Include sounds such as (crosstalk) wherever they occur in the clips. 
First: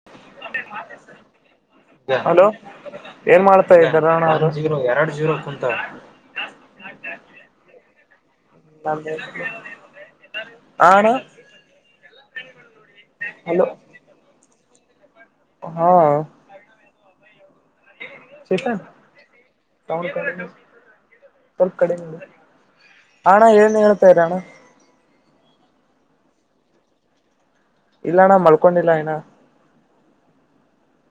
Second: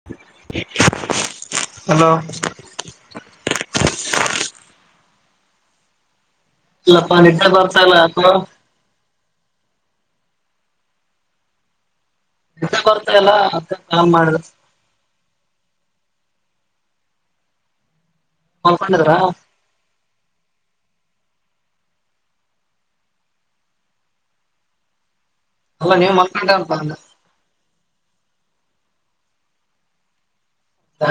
(unintelligible) Hello ಏನ್ ಮಾಡ್ತಾ ಇದ್ದ ಜೀರೋ ಎರಡು ಜೀರೋ ಕುಂತ ಇಲ್ಲಪ್ಪ ನಿ ಬರ್ತಲ್ಲ ಅ (unintelligible) ಅ ಅಣ್ಣ ಬರ್ತಾಯಲ್ಲ ಹಲೋ ಅದ್ ಮಾಡ್ರ ಹಾ ಚಿಕನ್ ಮಲ್ಕೊಂಡಿದ್ರ ತ ಕಡೆ ತರ್ ಕಡೆ ಹಣ ಏಳ್ನ ಹೇಳ್ತಾ ಇರಣ ಅಲ್ಲ ನೀ್ ಮಾಡ್ಕೊಂಡಂತ ಇಲ್ಲ ನಾ ಮಲ್ಕೊಂಡಿಲ್ಲ ಇನ್ನ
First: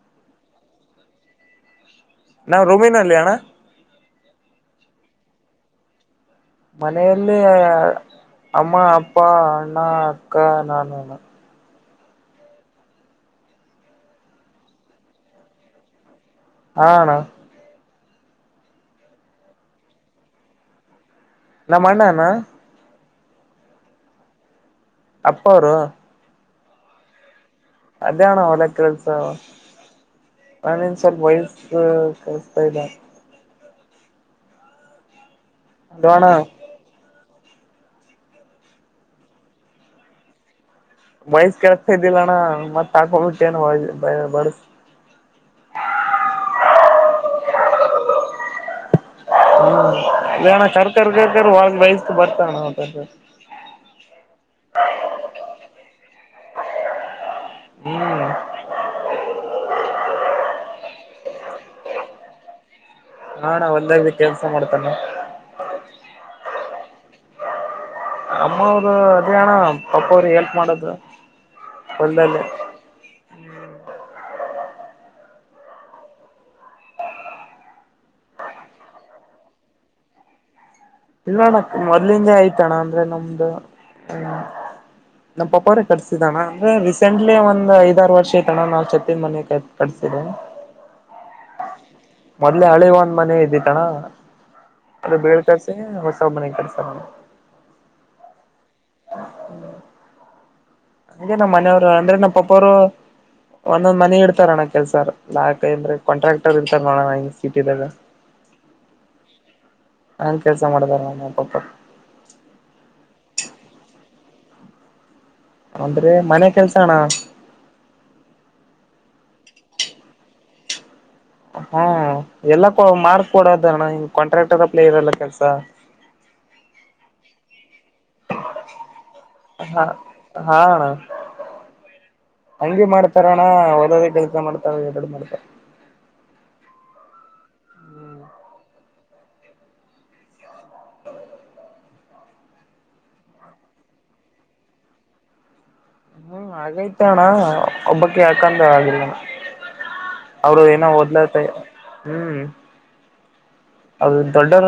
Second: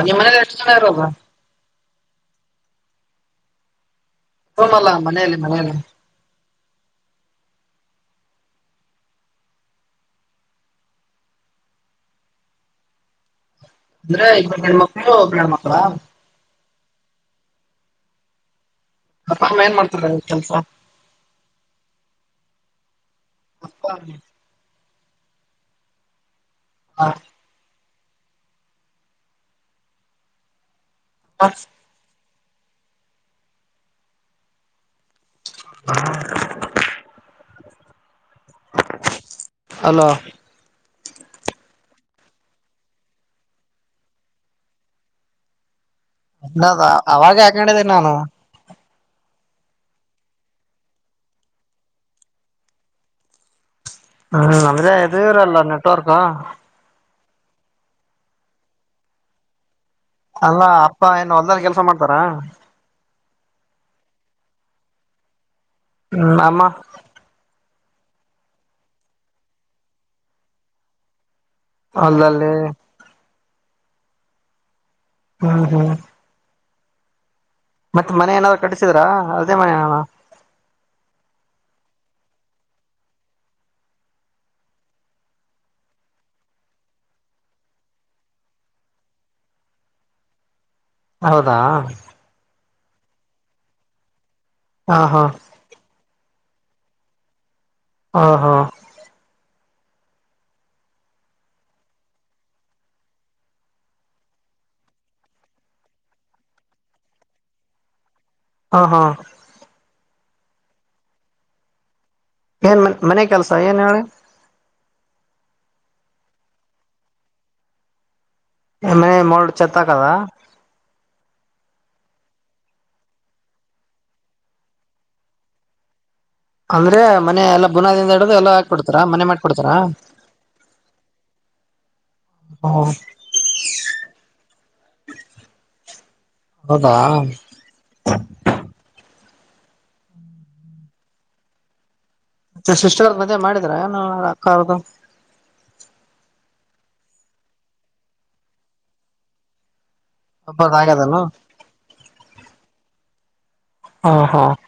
ನಿಮ್ಮ ಮನೇಲಿ ಎಷ್ಟು ಜನ ಇರೋದು ನಾವು ರೊಮಿನಲ್ಲಿ ಅಣ್ಣ ರೂಮಲ್ಲ ಮನೆಯಲ್ಲಿ ಮನೆಯಲ್ಲಿ ಮನೆಯಲ್ಲಿ ಅಮ್ಮ ಅಪ್ಪ ಅಣ್ಣ ಅಕ್ಕ ನಾನು ಅಂದ್ರೆ ಇಬ್ರು ಗಂಡ್ ಮಕ್ಳು ಒಬ್ಳು ಹೆಣ್ ಮಕ್ಳಾ ಹ ಅಣ್ಣ ಅಪ್ಪ ಅಮ್ಮ ಏನ್ ಮಾಡ್ತಾರೆ ಕೆಲ್ಸ ನಮ್ಮ ಅಣ್ಣನಾ ಅಪ್ಪ (unintelligible) ಅಪ್ಪ ಅವರು ಹಾ ಅದೇ ಅಣ್ಣ ಹೊಲ ಕೆಲ್ಸ (unintelligible) (unintelligible) (unintelligible) ಅದು ಅಣಾ ಹಲೋ ವಯ್ಸ್ ಕೆಳ್ಸ್ತ ಇದ್ದಿಲ್ಲಣ್ಣ ಮತ್ ಹಾಕೋಬಿಟ್ಟೇನು (unintelligible) ಅವಾಗೆ ಹಾಕ್ಕೊಂಡಿದಿನ್ ನಾನು (unintelligible) ಬರ್ತಣಂತ ಹ್ಮ ಅಂದ್ರ ಎದು ಇರಲ್ಲ ನೆಟ್ವರ್ಕು ಹ್ಮ್ ಅಲ್ಲ ಅಪ್ಪ ಏನ್ ಹೊಲ್ದದಲ್ಲಿ ಕೆಲ್ಸ ಮಾಡ್ತಾರಾ ಹಾ ಅಣಾ ಹೊಲ್ದಲಿ ಕೆಲ್ಸ ಮಾಡ್ತನ ಹ್ಮ್ ಅಮ್ಮ ಅಮ್ಮವರು ಅದೇ ಅಣ್ಣ ಅಪ್ಪ ಅವ್ರಿಗೆ ಹೆಲ್ಪ್ ಮಾಡೋದು ಹೊಲ್ದಲ್ಲಿ ಹೊಲ್ದಲ್ಲೆ ಹ್ಮ್ ಹ್ಮ್ ಮತ್ತ್ ಮನೆ ಏನಾದರು ಕಟ್ಟಿಸಿದ್ರಾ ಅದೇ ಮನೆ ಏನ ಇಲ್ಲೋಣ್ಣ ಮೊದ್ಲಿಂದ ಐತ್ ಅಣ್ಣ ಅಂದ್ರೆ ನಮ್ದು (unintelligible) ನಮ್ಮ ಪಾಪೊರೆ ಕಟ್ಸಿದ ಅಣ್ಣ ಅಂದ್ರೆ ರೀಸೆಂಟ್ಲಿ ಒಂದ್ ಐದಾರು ವರ್ಷ ಐತಣ್ಣ ನವ್ ಛತ್ತಿನ್ ಮನೆ (unintelligible) ಹೌದಾ ಮೊದಲೇ ಹಳೆ ಒಂದು ಮನೆ ಇದ್ದಿತಣ ಹಾ ಅದು ಹಾ ಬೇಳ್ (unintelligible) (unintelligible) ಹೊಸ ಮನೆ (unintelligible) ಹಾ ಹಾ ಹಂಗೆ ನಮ್ಮ ಮನೆಯವ್ರು ಅಂದ್ರೆ ನಮ್ಮ ಪಪ್ಪೊರು ಒಂದೊಂದ್ ಮನೆ ಇಡ್ತಾರೆ ಅಣ್ಣ ಕೆಲ್ಸರ್ ಲಾಕ ಅಂದ್ರೆ ಕಾಂಟ್ರಾಕ್ಟರ್ ಇರ್ತಾರ ನೋಡಣ ಹಿಂಗ್ ಸಿಟಿದಾಗ ಹ ಹಾ ಅಲ್ ಕೆಲಸ ಮಾಡ್ತಾರಣ್ಣ ನಮ್ ಪಪಾರು ಏನ್ ಮ ಮನೆ ಕೆಲಸ ಏನ್ ಹೇಳು ಅಂದ್ರೆ ಮನೆ ಕೆಲ್ಸ ಅಣ್ಣ (unintelligible) ಮನೆ ಮೋಲ್ಡ್ ಚೆತ್ತಾಕದಾ ಹ್ಮ ಎಲ್ಲಾ ಮಾಡ್ಕ್ ಕೊಡೋದಣ ಕಾಂಟ್ರಾಕ್ಟರ್ ಅಪ್ಲೈ ಇರಲ್ಲ ಕೆಲ್ಸ ಅಂದ್ರೆ ಮನ ಎಲ್ಲಾ ಬುನಾದಿಂದ (unintelligible) ಎಲ್ಲ ಹಾಕ್ಬಿಡ್ತಾರ ಮನೆ ಮಾಡ್ಕೊಡ್ತಾರ ಹಾ ಹಾ ಅಣ್ಣ (unintelligible) (unintelligible) ಕೆಲಸ ಮಾಡ್ತಾರೆ ಎರಡು ಮಾಡ್ತಾರೆ ಹೌದಾ ಮತ್ತೆ ಸಿಸ್ಟರ್ದ ಮದ್ವೆ ಮಾಡಿದ್ರ ಏನು ಅಕ್ಕ ಅವ್ರದು ಹ್ಮ್ ಹಾಗೈತೆ ಅಣ್ಣ ಒಬ್ಬಕಿ ಅಕ್ಕಂದು ಆಗಿಲ್ಲಣ ಅವರು ಒಬ್ಬರ್ದ ಏನೋ ಆಗ್ಯದೇನು ಓದ್ಲತೆ ಹ್ಮ ಹಾ ಅದು ಹಾ ದೊಡ್ಡರ್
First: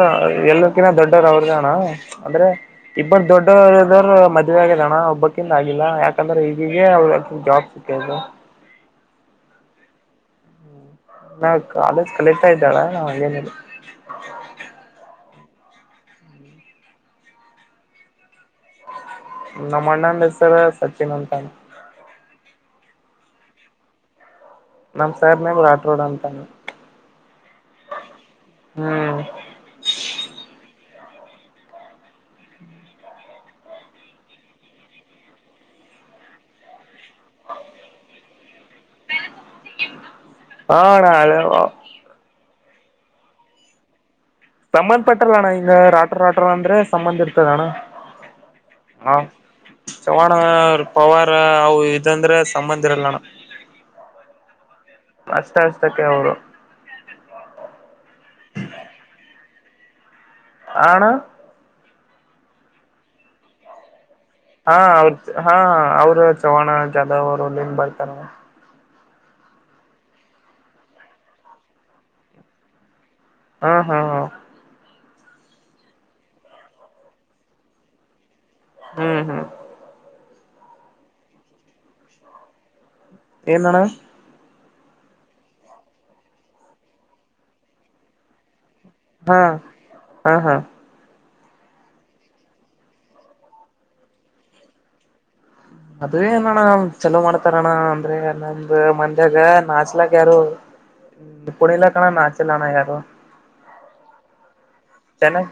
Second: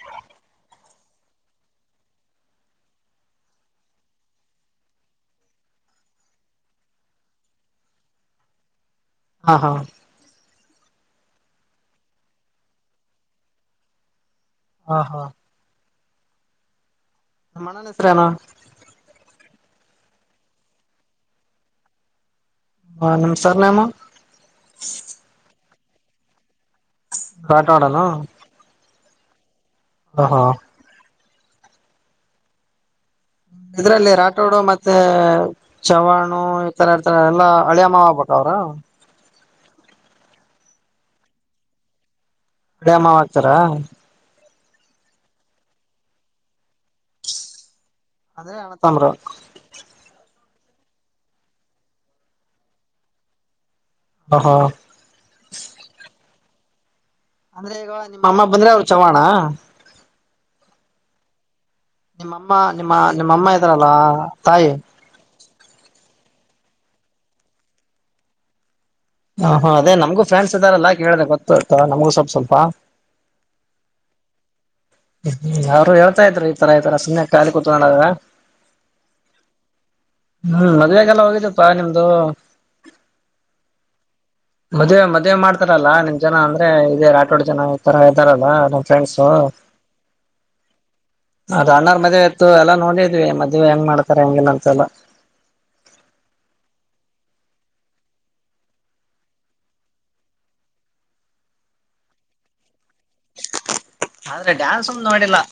ಎಲ್ಲರ್ಕ್ಕಿನ ದೊಡ್ಡವರ ಅವ್ರ್ದೆ ಅಣಾ ಅಂದ್ರೆ (unintelligible) ಮದುವೆ ಆಗೆದಣ್ಣ ಒಬ್ಬಕಿದ್ ಆಗಿಲ್ಲಾ ಯಾಕಂದ್ರೆ ಈಗೀಗೆ (unintelligible) (unintelligible) ಹಾ ಹಾ ನಾ ಕಾಲೇಜ್ ಕಲಿತಾ ಇದ್ದಾಳ ನಾ್ ಅಂಗೇನ. ಹಾ ಹಾ. ಮಣನ್ ಹೆಸ್ರಾನ. ನಮ್ಮ ಅಣ್ಣಂದ ಹೆಸರ ಸಚಿನ್ ಅಂತ. ಹಾ ನಮ್ಸ್ಾರ್ ನಾಮ. ನಮ್ ಸಾರ್ ನ ರಾಟ್ ರೋಡ್ ಅಂತಾನ. ಕಾಟವಾಡನು. ಹ್ಮ್. ಹ ಹಾ. ಇದ್ರಲ್ಲಿ ರಾಟೋಡು ಮತ್ತೆ ಚವಾಣು. ಇರ್ತ ಇರ್ತಾನ ಎಲ್ಲ ಅಳಿಯಮ್ಮ ಆಗ್್ಬೇಕ ಅವ್ರರು. ಹ ನಲ್ಲ. ಕಡ ಅಮ್ಮ ಹಗ್ತಾರಾ. ಸಂಬಂಧ್ ಪಟ್ಟ್ರಲ್ಲ ಅಣ್ಣ ಹಿಂಗ ರಾಟೋ ರಾಟೋರ್ ಅಂದ್ರೆ ಸಂಬಂಂದ ಇರ್ತದ ಅಣ್ಣ. ಅದೇಣ ತಮರ. ಚವ್ಾಣ ಪವಾರ್ ಅವು ಇದಂದ್ರೆ ಸಂಬಂಧಿ ಇರಲ್ಲಣ. ಹಾ ಹಾ. ಅಸ್ತ ಅಸ್ತಕ್ಕೆ ಅವರು. ಅಂದ್ರೆ ಈಗ ನಿಮ್ಮ ಅಮ್ಮ ಬಂದ್ರೆ ಅವ್ರು ಚವಾಣ. ಹ ಅಣ್ಣ. ನಿಮ್ಮಮ್ಮ ನಿಮ್ಮ ನಿಮ್ಮಮ್ಮ ಇದ್ರಲ್ವಾ. ಹಾ ಅವ್ರ ಹಾ ಅವ್ರ ಚವಾಣ ಜಾಧವ್ರುಲ್ಲಿನ್ ಬರ್ತಾರೆ. ಹ ಹ ಅದೇಮಗೂ ಫ್ರನ್ಸ್ ಇದಾರೆಲ್ಲಾ ಕೇಳ್ರೆ ಗೊತ್ತುಯತ್ತು ನಮಗ ಸ್ವಲ್ಪ ಸ್ವಲ್ಪ. ಹಾ ಹಾ ಹಾ. ್ಮ ಹ್ಮ್ ಅವ್ರು ಹೇಳ್ತಾ ಇದ್ರು ಈ ತರ ಈ ತರ ಸುಮ್ಮನೆ ಖಾಲಿ ಕೂತ್ಕೊಂಡೋದ. ಹ್ಮ್ ಹ್ಮ್. ಹ್ಮ್ ಮದ್ುವೆಗೆಲ್ಲ ಹೋಗಿದಪ್ಪಾ ನಿಮ್ದು. ಏನಣ. ಮದ್ವೆೆ ಮದ್ವೆ ಮಾಡ್ತಾರಲ್ಲಾ ನಿಮ್ ಜನ ಅಂದ್ರೆ ಇದೇ ಆಟೋಡ್ ಜನ ಇತರ ಇದ್ದಾರಲ್ಲ. ಫ್ರೆಂಡ್ಸ. ಹಾ ಹಾ ಹಾ ಅದ ಅಣಾರ್ ಮದೆ ಇತ್ತು ಎಲ್ಲ ನೋಡಿದ್ವಿ ಮದ್ವೆ ಹೆಂಗ ಮಾಡ್ತಾರೆ ಹೆಂಗಗೆನ್ ಅಂತೆಲ್ಲ. ಅದ ಏನ ಅಣ್ಣ ಚಲೋ ಮಾಡ್ತಾರಣ್ಣ ಅಂದ್ರೆ ನಮಂದ ಮಂದ್ಯಾಗ ನಾಚಲಾಗ ಯಾರು. ಕೊಣಲಾ ಕಣ್ಣ ನಾಚಲ್ಲಣ ಯಾರು. ಆದ್ರೆ ಡಾನ್ಸ್. ಚೆನ್ನಾಗಿ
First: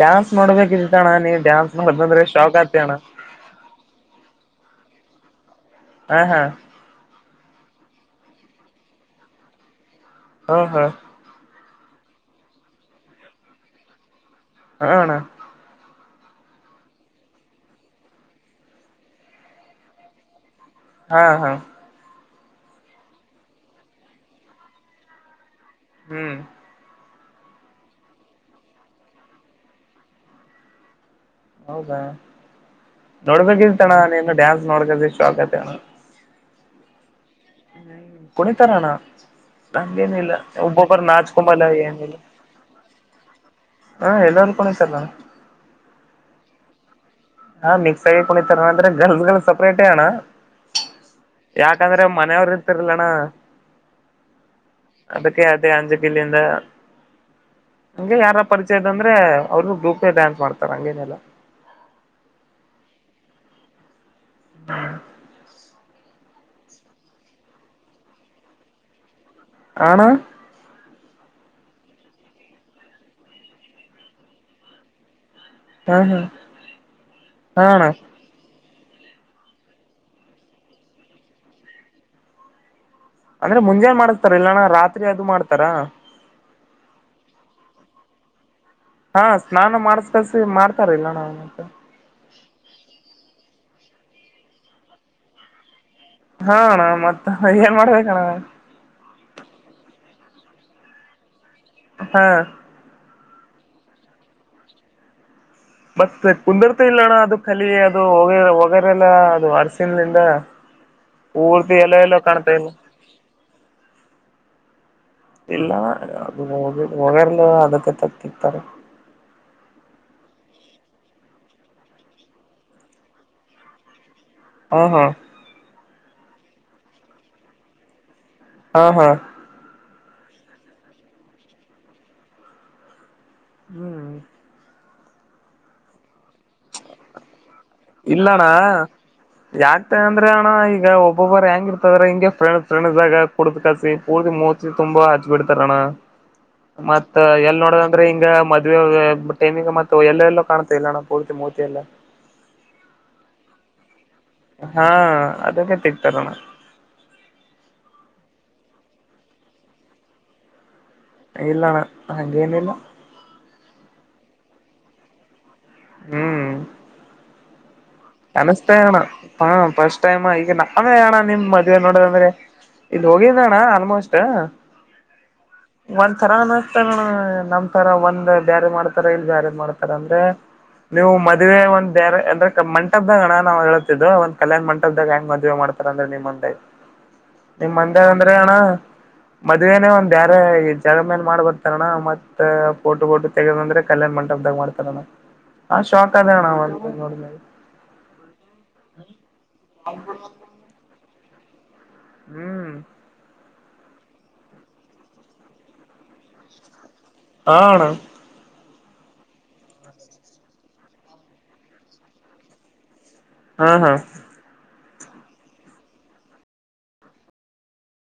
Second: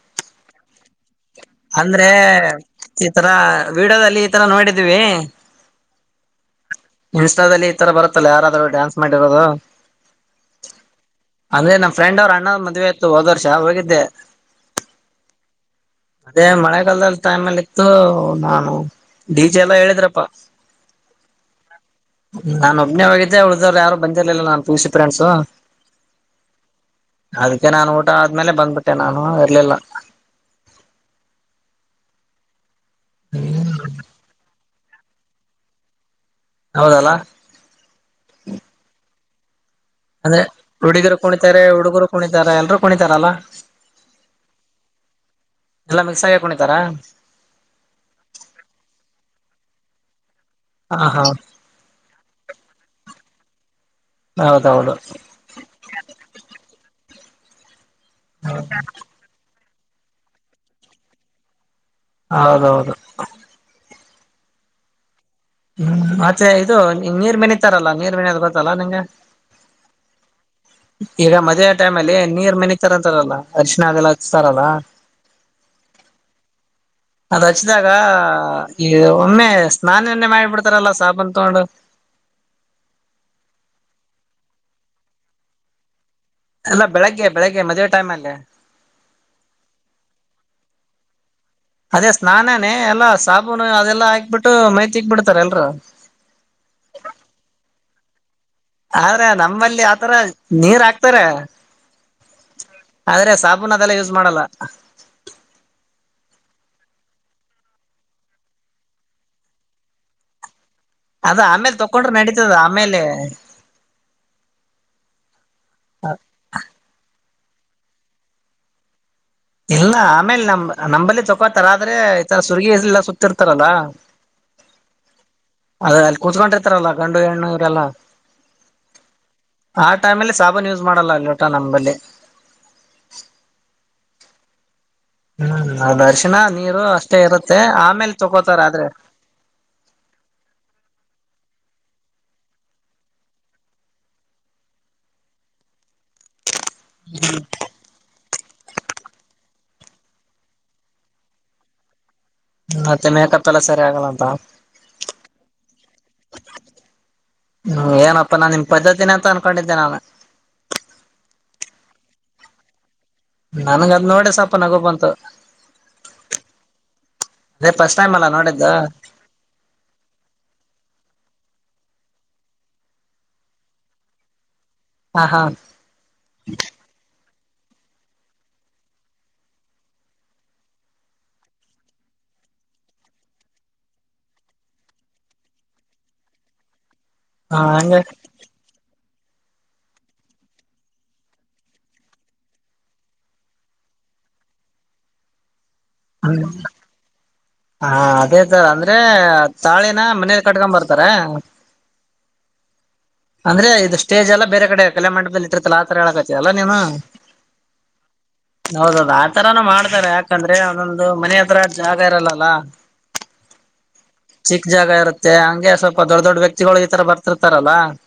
ಡ್ಯಾನ್ಸ್ ಮಾಡೋಬೇಕಿದ್ದತ್ತಣ್ಣ ನೀವು. ಅಂದ್ರೆ ಈ ತರ ವಿೀಡಿಯೋದಲ್ಲಿ ಈ ತರ ನೋಡಿದೀವಿ. ಹಾ ಹಾ. ಇನ್ಸ್ಟಾದಲ್ಲಿ ಈ ತರ ಬರುತ್ತಲ್ಲ ಯಾರಾದ್ರು ಡ್ಯಾನ್ಸ್ ಮಾಡಿರೋದು. ಹಾ ಹಾ. ಅಂದ್ರೆ ನಮ್ಮ ಫ್ರೆಂಡ್ರು ಅ್ಣ್ ಮದ್ೆ ಆಯತ್ತು ಹದ ವರ್ಷ ಹೋಗಿದ್ದೆ. ಹ ಅನಾ. (unintelligible) ಅದೇ ಮಳೆಗಾಲದಲ್ಲಿ ಟೈಮ್ ಅಲ್ಲಿ ಇತ್ತು ನಾನು ಡಡಿಚೆ ಎಲ್ಲಾ ಹೇಳಿದ್ರಪ್ಪ. ಹಾ ಹಾ. ನಾನ್ ಒಬ್ಬನೇ ಹೋಗಿದ್ದೆ ಉಳ್ದವ್ ಯಾರು ಬಂದಿರ್ಲಿಲ್ಲ ನಾನನ್ ಪುಸ ಫ್ರೆಂಡ್ಸು. ಹ್ಮ್. ಅದಕ್ಕೆ ನಾನನ್ ಊಟ ಆದ್ಮೇಲೆ ಬಂದ್ಬಿಟ್ಟೆ ನಾನು ಇರ್ಲಿಲ್ಲ. ಹೌದಾ ನೋಡ್ಬೇಕಿತಣ್ಣ ನೀನು ಡ್ಯಾನ್ಸ್ ನೋಡ್ಕದು ಇಷ್ಟು ಆಗ್ತ ಅಣ್ಣ. ಹೌದಲ್ಲಾ. ಹ್ಮ ಕುಣಿ ತರಣ. ನಂಗೇನಿಲ್ಲ ಅಂದ್ರೆ ಒಬ್ಬೊಬ್ಬರು ಹುಡುಗಿರು ಕುಣಿತಾರೆ ನಾಚ್ಕೊಂಬಲ್ಲ ಹುಡುಗರು ಏನಿಲ್ಲ ಕುಣಿತಾರೆ ಎಲ್ರೂ ಕುಣಿತಾರಲ್ಲ ಹಾ ಎಲ್ಲ್ರು ಕ್ರ್ ನಾನು ಎಲ್ಲ ಮಿಸಾಯ ಹಾಕೊಂಡಿತಾರಾ ಹಾ ಮಿಕ್ಸ್ ಆಗಿ ಕುೊಂಡಿತಾರಂದ್ರೆ ಗರ್ಲ್ಸ್ ಗಳು ಸಪ್ರೇಟೇ ಅಣ್ಣ ಹಾ ಹಾ ಯಾಕಂದ್ರೆ ಮನೆಯವ್ರ ಇರ್ತಿರ್ಲಣ್ಣ ಹೌದೌದು ಅದಕ್ಕೆ ಅದೇ ಅಂಜಗಿಲ್ಲಿಂದ ಹಂಗೆ ಯಾರ ಪರಿಚಯ ಇದ ಅಂದ್ರೆ ಅವರು ಗಪ್ ಡಾನ್ಸ್ ಮಾಡ್ತಾರ ಹಂಗೇನೆಲ್ಲ ಹೌದೌದು ಹ್ಮ ಹ್ಮ್ ಮತ್ತೆ ಇದು ನೀರ್ ಮಣಿತಾರಲ್ಲಾ ನೀರ್ ಮೆಣಿಯೋದ್ ಗೊತ್ತಲ್ಲಾ ನಿಂಗೆ ಹ ಅಣ್ಣ ಈಗ ಮದುವೆಯ ಟೈಮ್ ಅಲ್ಲಿ ನೀರ್ ಮೆಗ್ಿತಾರಂತಾರಲ್ಲಾ ಅರಿಶಿಣ ಅದೆಲ್ಲ ಹಚ್ತಾರಲ್ಲ ಹಾ ಹಾ ಅದ್ ಹಾ ಅಣ್ಣ ಹಚ್ಚಿದಾಗ ಈ ಒಮ್ಮೆ ಸ್ನಾನನ್ನೇ ಮಾಡಿಬಿಡ್ತಾರಲ್ಲ ಸಾಬನ್ ತಗೊಂಡು ಅಂದ್ರೆ ಮುಂಜಾನನ್ ಮಾಡಸ್ತಾರ ಇಲ್ಲಣ ರಾತ್ರಿ ಅದು ಮಾಡ್ತಾರಾ ಅಲ್ಲ ಬೆಳಗ್ಗೆ ಬೆಳಿಗ್ಗೆ ಮದುವೆ ಟೈಮ್ ಅಲ್ಲಿ ಹಾ ಸ್ನಾನ ಮಾಡ್ಸ ಕಳ್ಸಿ ಮಾಡ್ತಾರಿಲ್ಲ ನಾ ಮ ಅದೇ ಸ್ನಾನಾನೇ ಎಲ್ಲಾ ಸಾಬೂನು ಅದೆಲ್ಲಾ ಹಾಕ್ಬಿಟ್ಟು ಮೈತಿಕ್ ಬಿಿಡ್ತಾರ ಎಲ್ರುೂ ಹಣ ಮತ್ತ ಏನ್ ಮಾಡ್ಬೇಕಣ್ಣ ಆದ್ರೆ ನಮ್ಮಲ್ಲಿ ಆತರ ನೀರ್ ಹಾಕ್ತಾರ ಹಾ ಆದ್ರೆ ಸಾಬೂನ್ ಅದೆಲ್ಲ ಯೂಸ್ ಮಾಡಲ್ಲ ಮತ್ ಕುಂದರ್ತ ಇಲ್ಲಣ್ಣ ಅದು ಕಲಿ ಅದು ಹೋಗ ಹೋಗಾರಲ್ಲ ಅದು ಅರಸನ್ಲಿಂದ ಅದ ಆಮೇಲೆ ತಕೊಂಡರು ನಡೀತದ ಇಲ್ಲ ಆಮೇಲೆ ಇಲ್ಲ ಅದು ಹೋಗರ್ಲು ಅದಕ್ಕೆ ತತಿತಾರೆ ಇಲ್ಲ ಆಮೇಲ್ ನಮ್ ನಂಬಲ್ಲಿ ತಕೋತರ್ ಆದ್ರೆ ಈ ತರ ಸುರ್ಗಿ ಎಲ್ಲಾ ಸುತ್ತಿರ್ತಾರಲ್ಲ (unintelligible) (inaudible) ಹಾ ಹಾ ಅದ ಅಲ್ ಕುತ್ಕೊಂಡಿರ್ತಾರಲ ಗಂಡು ಹೆಣ್ಣು ಇವ್ರೆಲ ಹಾ ಹ ಆ ಟೈಮಲ್ಲಿ ಸಾಬನ್ ಯೂಸ್ ಮಾಡಲ್ಲ ನ್ಯೂಟನ್ಅಂಬಲಿ ಹ್ಮ್ಮ್ ಹ್ಮ್ ಅದ್ ಅರಿಶಿಣ ನೀರು ಅಷ್ಟೇ ಇರುತ್ತೆ ಆಮೇ ಇಲ್ಲಣ ಯಾತಕ್ ಅಂದ್ರೆ ಅಣ ಈಗ ಒಬ್ಬೊಬ್ಬರು ಹೆಂಗ ಇರ್ತರ್ ಹಿಂಗೆ ಫ್ರೆಂಡ್ಸ್ ಫ್ರೆಂಡ್ಸಗ್ ಕುಡ್ದ ಕಸಿ ಪೂರ್ತಿ ಮೂತಿ ತುಂಬಾ ಹಚ್ ಬಿಡ್ತಾರಣ್ಣ ಹ (inaudible) ಮತ್ ಎಲ್ ನೋಡ್ (unintelligible) ಆದ್ರೆ ಹಿಂಗಣ ಮದ್ವೆ ಟೈಮಿಗ್ ಮತ್ ಎಲ್ಲೋ ಎಲ್ಲೋ ಕಾಣ್ತಾಯೆಲಾಣ ಪೂರ್ತಿ ಮೂತಿ ಎಲ್ಲಾ ಮತ್ತೆ ಮೇಕ್ಅಪೆಲಾ ಸರಿ ಆಗಲ್ಲ ಅಂತ ಹಾ ಅದಕ್ಕೆ ತಿಕ್ತರಣ ಹ್ಮ ಏನಪ್ಪ ನಾನ್ ನಿಮ್ ಪದ್ಧತಿನೇ ಅಂತ ಅನ್ಕಂಡಿದ್ದೆ ನಾನ್ ಇಲ್ಲಣ ಹಂಗೆನಿಲ್ಲ ನನ್ಗ್ ಅದ್ ನೋಡಿ ಸ್ವಲ್ಪ ನಗು ಬಂತು ಹ್ಮ್ ಇದೆ ಫಸ್ಟ್ಟೈಮ್ ಅಲ ಕನೆಸ್ತಾ ಅಣ ಹಾ ಫಸ್ಟ್ ಟೈಮ್ ಈಗ ನಾವೇ ಅಣ ನಿಮ್ ಮದ್ವೆೆ ನೋಡದ್ ಅಂದ್ರೆ ಇದು ಹೋಗಿದಣ ಆಲ್ಮೋಸ್ಟ್ ಹಾಂ ಹಂ (unintelligible) ಒಂದ್ ತರ ಅನಗ್ತಣ ನಮ್ತರಾ ಒಂದ್ ಬ್ಯಾರೆ ಮಾಡ್ತಾರೆ ಇಲ್ ಬ್ಯಾರೆ ಮಾಡ್ತಾರೆ ಅಂದ್ರೆ (unintelligible) ನೀವು ಮದ್ವೆ ಒಂದ್ ಬ್ಯಾರೆ ಅಂದ್ರೆ ಕ್ ಮಂ (unintelligible) ಟ್ಟಗ್ದಾಗ್ ಅಣ ನಾವ್ ಹೇಳಳ್ತಿದ್ದ್ ಒಂದ ಕಲ್ಯಾಣ್ ಮಂಟಪದಾಗ್ ಹೆಂಗ್ ಮದ್ವೆ ಮಾಡತಾರ್ ಅಂದ್ರೆ ನಿಮ್ಮುಂದ್ (unintelligible) ಹ ನಿಮ್ಮಂಗ್ ಹಂಗೆ ಅಂದ್ರೆ ಅಣ (unintelligible) ಮದ್ವೆನೆ ಒಂದ್ ಬ್ಯಾರೆ ಈ ಜಾಗದಲ್ ಮಾಡ್ಬಿಡ್ತಾರಣ ಮತ್ ಪೋಟೋಗೊಟೊ (unintelligible) ತೆಗದಂದ್ರೆ ಕಲ್ಯಾಣ ಮಂಟಪದಾಗ್ ಮಾಡ್ತಾರಣ್ಣ ಆ ಶಾಕ್ ಆದೆ ಅಣ (unintelligible) ಹಾ ಅದೇ ತರ ಅಂದ್ರೆ ತಾಳಿನ ಮನೆಲ್ ಕಟ್ಕೊಂಡ್ಬರ್ತಾರ (unintelligible) ಹ್ಮ್ (unintelligible) ಅಂದ್ರೆ ಇದು ಸ್ಟೇಜೆಲ ಬೇರೆ ಕಡೆ ಕಲ್ಯಾಣ ಮಂಟಪದಲ್ ಇಟ್ಟಿರ್ತಾರಲ ಆತರ ಹೇಳಾಕತಿ ಅಲಾ ನೀನು (unintelligible) ಹಾ ಅಣ (unintelligible) ಹೌದೌದು ಆ ತರಾನು ಮಾಡ್ತಾರೆ ಯಾಕಂದ್ರೆ (unintelligible) ನಂದು ಮನೆ ಹತ್ರ ಜಾಗ ಇರಲ್ಲಲ (unintelligible) ಹಾ ಹಾ (unintelligible) ಚಿಕ್ ಜಾಗ ಇರುತ್ತೆ ಹಂಗೆ ಸ್ವಲ್ಪ ದೊಡ್ ದೊಡ್ ವ್ಯಕ್ತಿಗಳು ಈ ತರ ಬರ್ತಿರ್ತಾರಲಾ (unintelligible)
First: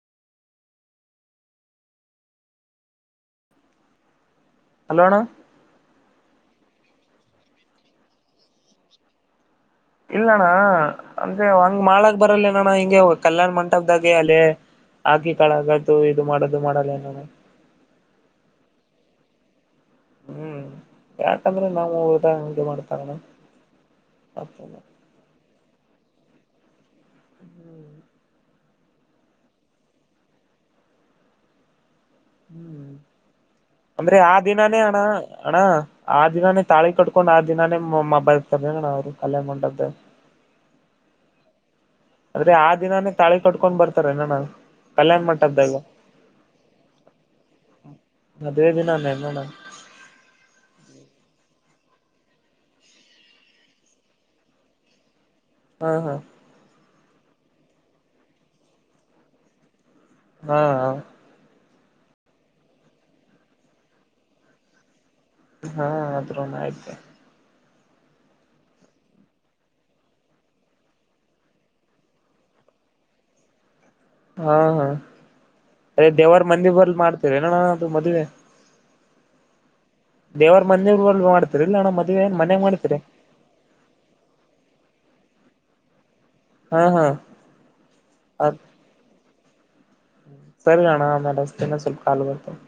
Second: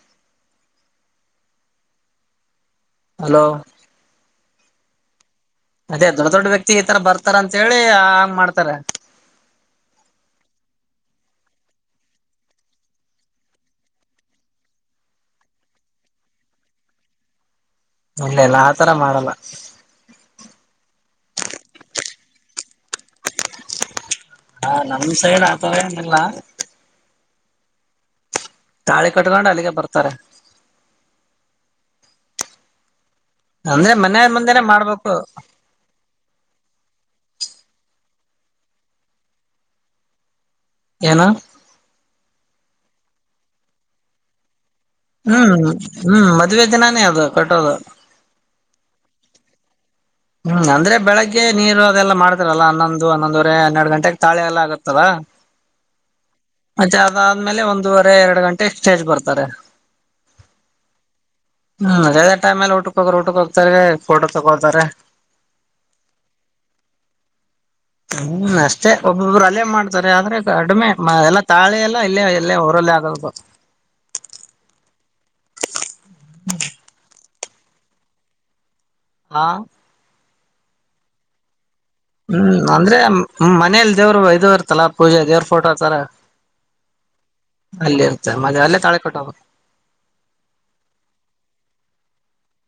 ಹಲೋ (unintelligible) ಹಲೋಣ (unintelligible) ಅದೇ ದೊಡ್ ದೊಡ್ ವ್ಯಕ್ತಿ ಈ ತರ ಬರ್ತಾರ್ ಅಂತೇಳಿ ಆನ್ ಮಾಡ್ತಾರೆ (unintelligible) ಇಲ್ಲ ಅಣ ಅಂದ್ರೆ ಹಂಗ್ ಮಾಡಕ್ ಬರಲೇಣ್ಣನ ಹಿಂಗೆ ಕಲ್ಯಾಣ್ ಮಂಟಪದಾಗೆ ಅಲೆ (unintelligible) ಆಕಿ ಕಳಗತು ಇದು ಮಾಡದ್ ಇದ್ ಮಾಡಲೇನ್ಅಣ (unintelligible) ಇಲ್ಲಲ ಆತರ ಮಾಡಲ್ಲ (unintelligible) ಹ್ಮ್ ಯಾಕಂದ್ರೆ ನಾವು ಊಟ ಹಂಗೆ ಮಾಡ್ತಾರಣ ಹ (unintelligible) ನಮ್ ಸೈಡ್ ಆಥರ ಏನಿಲ್ಲ (unintelligible) ಹ್ಮ್ (unintelligible) ತಾಳಿ ಕಟ್ಕೊಂಡ್ ಅಲ್ಲಿಗೆ ಬರ್ತಾರೆ (unintelligible) ಹ್ಮ್ ಅಂದ್ರೆ ಮನೆ ಆ ಮುಂದೆನೆ ದಿನಾನೇ ಅಣ ಮಾಡ್ಬೇಕು ಅಣ (unintelligible) ಆ ದಿನಾನೇ ತಾಳಿ ಕಟ್ಕೊಂಡ್ ಆ ದಿನಾನೇ ಮದ್ಮೆಆಗ್ತಾರಣ ಅವ್ರು ಕಲ್ಯಾಣ ಮಂಟಪದಾಗ್ (unintelligible) ಏನು (unintelligible) ಅಂದ್ರೆ ಆ ದಿನಾನೇ ತಾಳಿ ಕಟ್ಕೊಂಡ್ ಬರ್ತಾರ ಏನ್ ಅಣ್ಣ ಅವ್ರು. (unintelligible) ಹ್ಮ್ ಹ್ಮ್ ಮದುವೆ ದಿನಾನೇ ಅದು ಕಟ್ಟೋದು (unintelligible) ಮದುವೆ ದಿನಾನೆನ್ನೋಣ್ಣ (unintelligible) ಹ್ಮ್ ಅಂದ್ರೆ ಬೆಳಿಗ್ಗೆ ನೀರು ಅದೆಲ್ಲ ಮಾಡದ್ರಲ್ಲ ಹನ್ನೊಂದು ಹನ್ನೊಂದುವರೆ ಹನ್ನೆರಡು ಗಂಟೆೆಗೆ ತಾಳೆ ಎಲ್ಲ ಆಗತ್ತಲ್ಲ (unintelligible) ಹಾ ಹಾ (unintelligible) ಮತ್ತೆ ಅದಾದ್ಮೇಲೆ ಒಂದೂವರೆ ಎರಡು ಗಂಟೆ ಸ್ಟೇಜ್ ಬರ್ತಾರೆ (unintelligible) ಹಾ (unintelligible) ಹ್ಮ್ ಅದೇ ಅದೇ ಟೈಮಲ್ಲಿ ಊಟಕ್ ಹೋಗೋರು ಊಟಕ್ಕೆ ಹೋಗ್ತಾರೆ ಫೋಟೋ ತಗೋತಾರ (unintelligible) ಹಾ ಆದ್ರೂನು ಆಯ್ತ್ಏಳ. (unintelligible) ಹ್ಮ್ ಅಷ್ಟೇ ಒಬ್ಬೊಬ್ರು ಅಲ್ಲೇ ಮಾಡ್ತಾರೆ ಆದ್ರೆ ಕಡಿಮೆ ಎಲ್ಲ ತಾಳೆ ಎಲ್ಲ ಇಲ್ಲೇ ಇಲ್ಲೇ ಅವರಲ್ಲೇ ಆಗದು (unintelligible) ಹಾ ಹಾ ಅದೇ ದೇವರ ಮಂದಿ ಬಲ್ ಮಾಡ್ತೇವಿ ಎನ್ ಅಣ್ಣ ಅದು ಮದುವಿ (unintelligible) ಹಾ (unintelligible) ದೇವ್ರ ಮಂದಿರಬಲ್ಲಿ ಮಾಡ್ತಿರ್ ಇಲ್ಲ ಅಣ್ಣ ಮತ್. (unintelligible) ಹ್ಮ್ ಅಂದ್ರೆ ಮನೇಲಿ ದೇವರು ಇದ್ ಇರ್ತಲ್ಲ ಪೂಜೆ ದೇವ್ರ ಫೋಟೋ ಹಚ್ಚಲ ಹಾ ಹಾ (unintelligible) ಅಲ್ಲಿ ಇರ್ತ ಮತ ಅಲ್ಲೇ ತಳಿ ಕಟ್ಟೋದು (unintelligible) ಸರಿ ಅಣ್ಣ ಆಮೇಲೆ ಹಚ್ಚತಿನಿ ಸ್ವಲ್ಪ ಕಾಲ್ ಬರ್ತಾ ಇದೆ. (unintelligible)